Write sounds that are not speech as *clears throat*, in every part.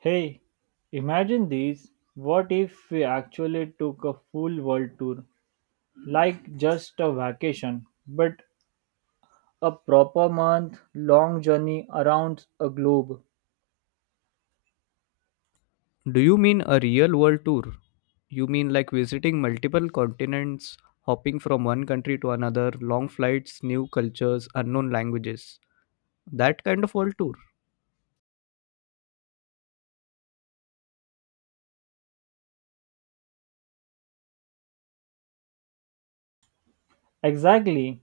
Hey, imagine these. What if we actually took a full world tour? Like just a vacation, but a proper month long journey around a globe. Do you mean a real world tour? You mean like visiting multiple continents, hopping from one country to another, long flights, new cultures, unknown languages. That kind of world tour. Exactly,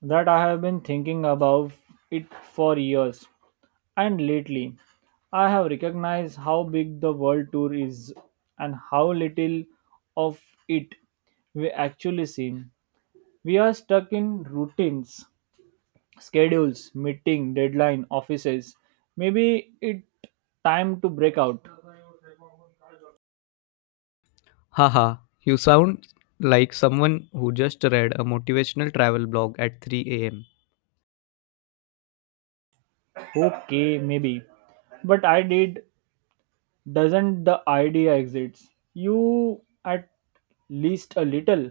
that I have been thinking about it for years. And lately, I have recognized how big the world tour is and how little of it we actually see. We are stuck in routines schedules, meeting, deadline, offices. Maybe it time to break out. Haha, you sound like someone who just read a motivational travel blog at 3 am. Okay, maybe. But I did doesn't the idea exits? You at least a little.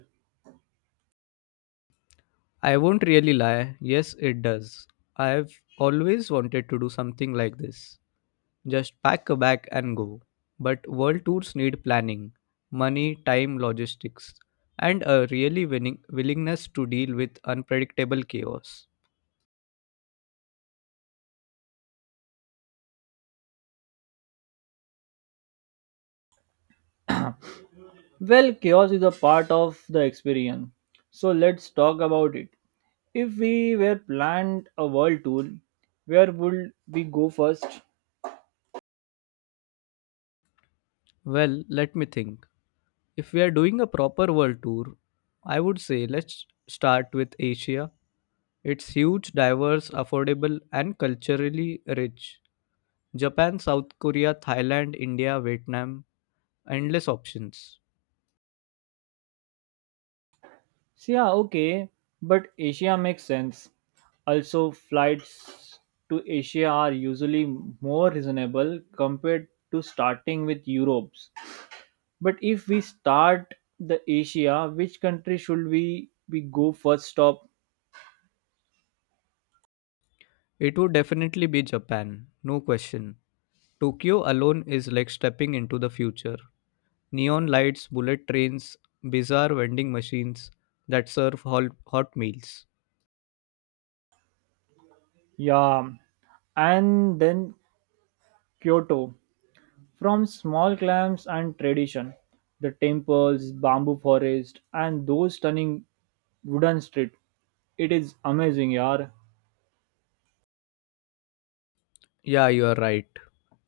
I won't really lie, yes, it does. I've always wanted to do something like this. Just pack a bag and go. But world tours need planning, money, time, logistics, and a really winning willingness to deal with unpredictable chaos. Well, chaos is a part of the experience. So let's talk about it. If we were planned a world tour, where would we go first? Well, let me think. If we are doing a proper world tour, I would say let's start with Asia. It's huge, diverse, affordable, and culturally rich. Japan, South Korea, Thailand, India, Vietnam, endless options. So, yeah, okay, but Asia makes sense. Also, flights to Asia are usually more reasonable compared to starting with Europe's. But if we start the Asia, which country should we go first stop? It would definitely be Japan, no question. Tokyo alone is like stepping into the future. Neon lights, bullet trains, bizarre vending machines that serve hot meals. Yeah, and then Kyoto. From small clams and tradition, the temples, bamboo forest, and those stunning wooden street. It is amazing, yaar. Yeah, you are right.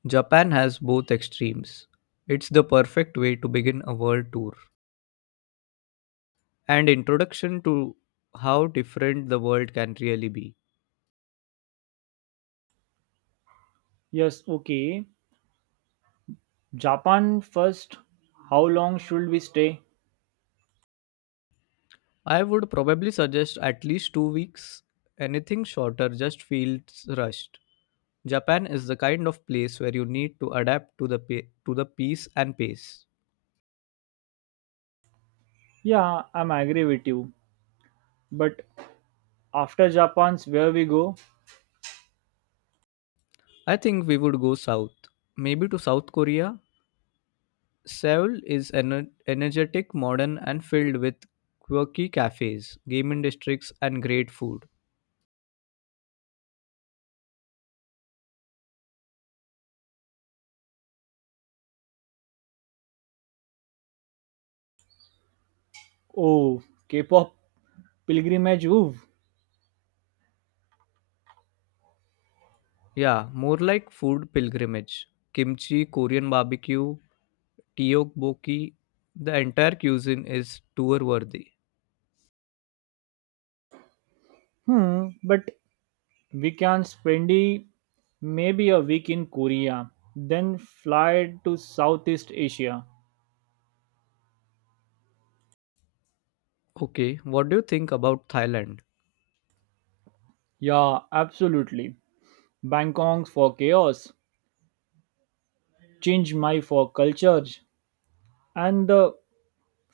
Japan has both extremes. It's the perfect way to begin a world tour and introduction to how different the world can really be. Yes, okay. Japan first. How long should we stay? I would probably suggest at least 2 weeks. Anything shorter just feels rushed. Japan is the kind of place where you need to adapt to the to the peace and pace. Yeah, I'm agree with you. But after Japan's where we go? I think we would go south, maybe to South Korea. Seoul is energetic, modern, and filled with quirky cafes, gaming districts, and great food. Oh, K-pop pilgrimage. Ooh. Yeah, more like food pilgrimage. Kimchi, Korean barbecue, tteokbokki. The entire cuisine is tour worthy. Hmm. But we can spend I- maybe a week in Korea, then fly to Southeast Asia. Okay, what do you think about Thailand? Yeah, absolutely. Bangkok for chaos, Chiang Mai for cultures, and the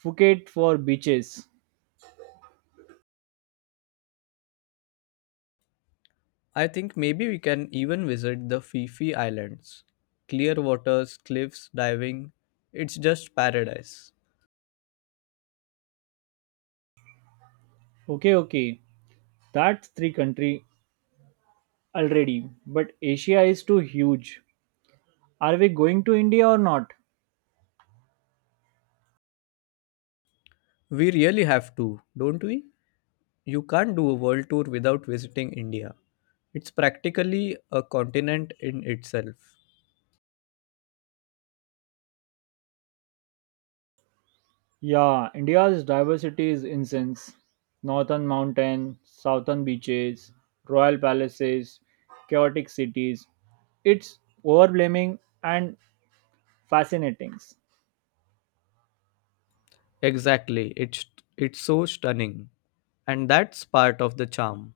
Phuket for beaches. I think maybe we can even visit the Phi Phi Islands. Clear waters, cliffs, diving. It's just paradise. Okay, okay. That's three country already, but Asia is too huge. Are we going to India or not? We really have to, don't we? You can't do a world tour without visiting India. It's practically a continent in itself. Yeah, India's diversity is incense. Northern mountain, southern beaches, royal palaces, chaotic cities. It's overwhelming and fascinating. Exactly. It's so stunning. And that's part of the charm.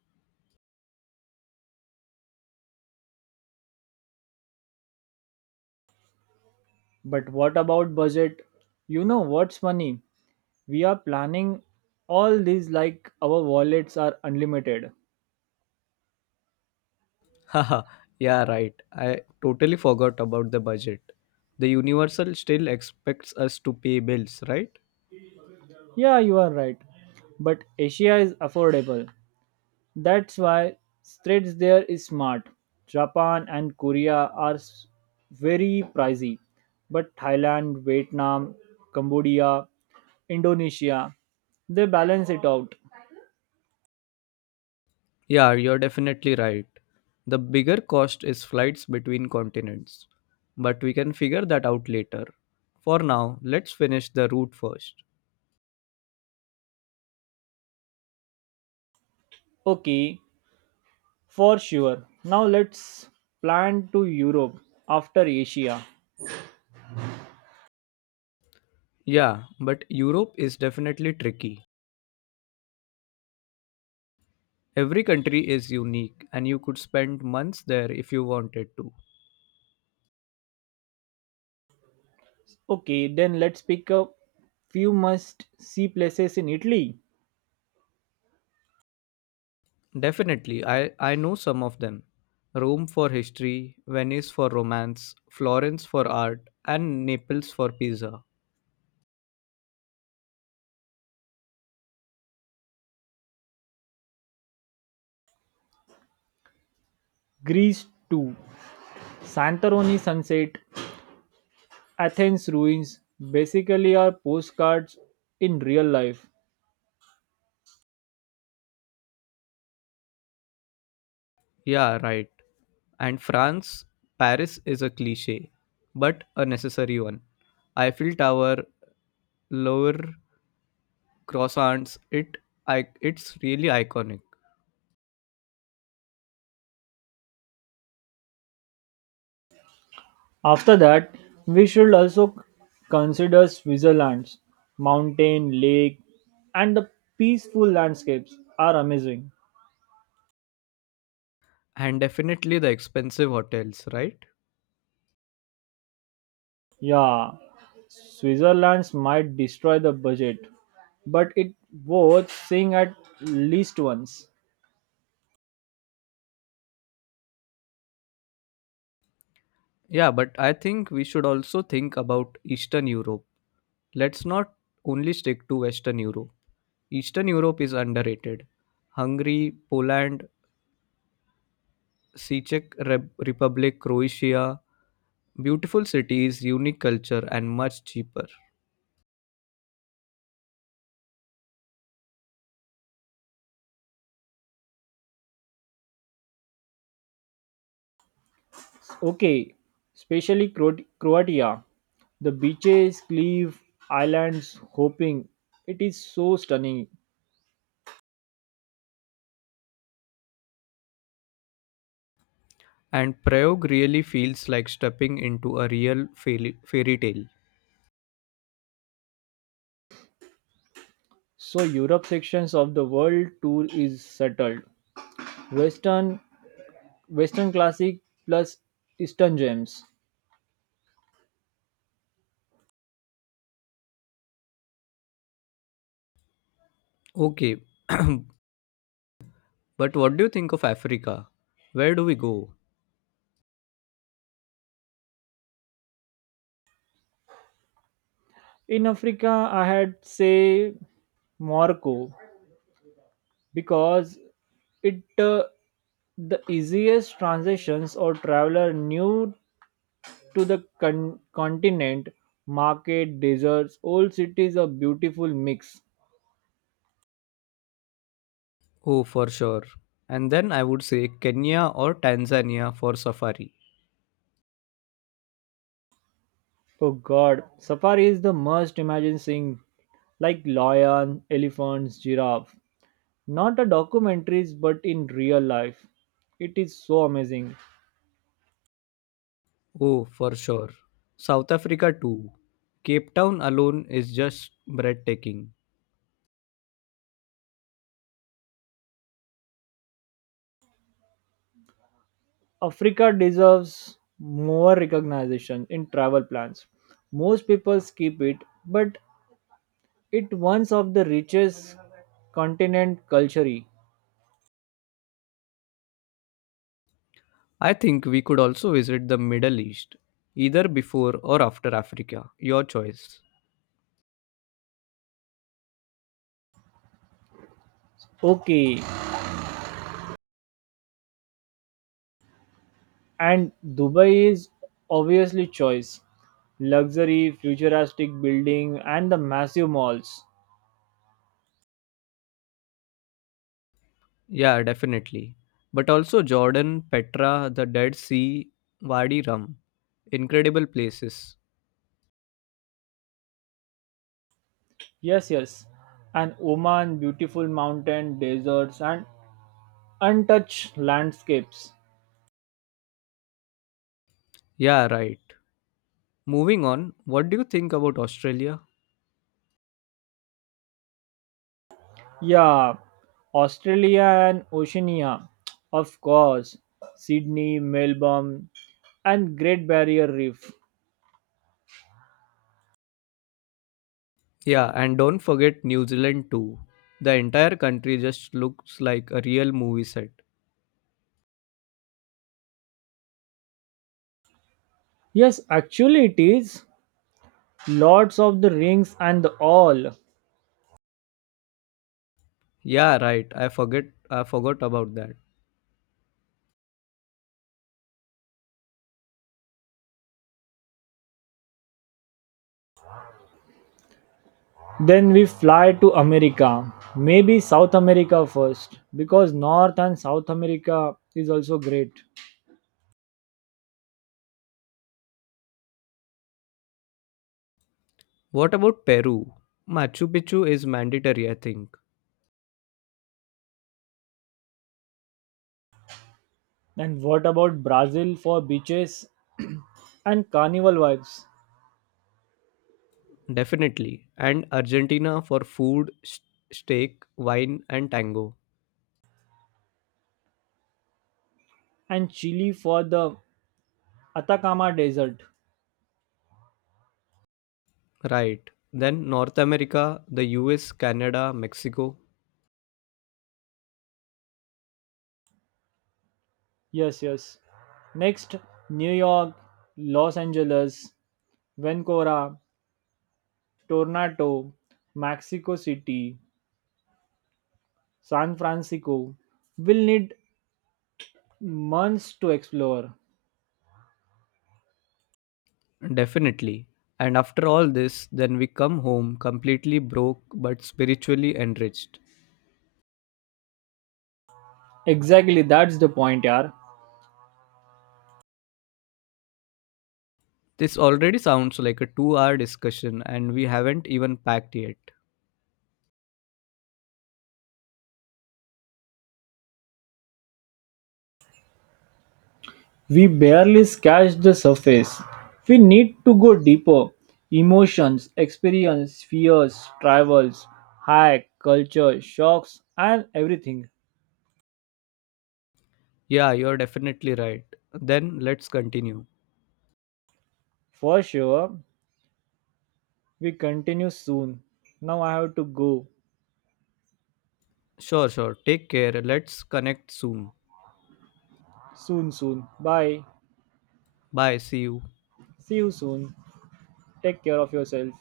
But what about budget? You know what's funny? We are planning all these like our wallets are unlimited. *laughs* Haha. Yeah, right. I totally forgot about the budget. The universal still expects us to pay bills, right? Yeah, you are right. But Asia is affordable. That's why threads there is smart. Japan and Korea are s- very pricey, but Thailand, Vietnam, Cambodia, Indonesia, they balance it out. Yeah, you're definitely right. The bigger cost is flights between continents, but we can figure that out later. For now, let's finish the route first. Okay, for sure. Now let's plan to Europe after Asia. Yeah, but Europe is definitely tricky. Every country is unique, and you could spend months there if you wanted to. Okay, then let's pick up few must see places in Italy. Definitely, I know some of them. Rome for history, Venice for romance, Florence for art, and Naples for pizza. Greece too. Santorini sunset, Athens ruins basically are postcards in real life. Yeah, right. And France, Paris is a cliche, but a necessary one. Eiffel Tower, Louvre, croissants, it's really iconic. After that, we should also consider Switzerland's mountain, lake, and the peaceful landscapes are amazing. And definitely the expensive hotels, right? Yeah, Switzerland's might destroy the budget, but it worth seeing at least once. Yeah, but I think we should also think about Eastern Europe. Let's not only stick to Western Europe. Eastern Europe is underrated. Hungary, Poland, C- Czech Re- Republic, Croatia, beautiful cities, unique culture, and much cheaper. Okay, especially Croatia. The beaches, cliff, islands, hoping. It is so stunning. And Prayog really feels like stepping into a fairy tale. So Europe sections of the world tour is settled. Western Western classic plus Eastern gems. Okay, *clears throat* but what do you think of Africa? Where do we go? In Africa, I had say Morocco because it the easiest transitions or traveler new to the continent. Market, deserts, old cities, a beautiful mix. Oh, for sure. And then I would say Kenya or Tanzania for safari. Oh God, safari is the must. Imagine seeing like lion, elephants, giraffe. Not a documentaries, but in real life. It is so amazing. Oh, for sure. South Africa too. Cape Town alone is just breathtaking. Africa deserves more recognition in travel plans. Most people skip it, but it once of the richest continent culturally. I think we could also visit the Middle East, either before or after Africa. Your choice. Okay, and Dubai is obviously choice. Luxury, futuristic building and the massive malls. Yeah, definitely. But also Jordan, Petra, the Dead Sea, Wadi Rum. Incredible places. Yes, yes. And Oman beautiful mountain, deserts and untouched landscapes. Yeah, right. Moving on, what do you think about Australia? Yeah, Australia and Oceania, of course, Sydney, Melbourne, and Great Barrier Reef. Yeah, and don't forget New Zealand too. The entire country just looks like a real movie set. Yes, actually, it is Lords of the Rings and all. Yeah, right. I forgot about that. Then we fly to America, maybe South America first, because North and South America is also great. What about Peru? Machu Picchu is mandatory, I think. And what about Brazil for beaches and carnival vibes, Definitely. And Argentina for food, steak, wine and tango. and Chile for the Atacama Desert? Right. Then North America, the US, Canada, Mexico. Yes, yes. Next, New York, Los Angeles, Vancouver, Toronto, Mexico City, San Francisco will need months to explore. Definitely. And after all this, then we come home completely broke but spiritually enriched. Exactly, that's the point, yaar. This already sounds like a 2 hour discussion and we haven't even packed yet. We barely scratch the surface. We need to go deeper. Emotions, experience, fears, travels, hike, culture, shocks, and everything. Yeah, you're definitely right. Then let's continue. For sure, we continue soon. Now I have to go. Sure, sure. Take care. Let's connect soon. Soon, soon. Bye. Bye. See you. See you soon. Take care of yourself.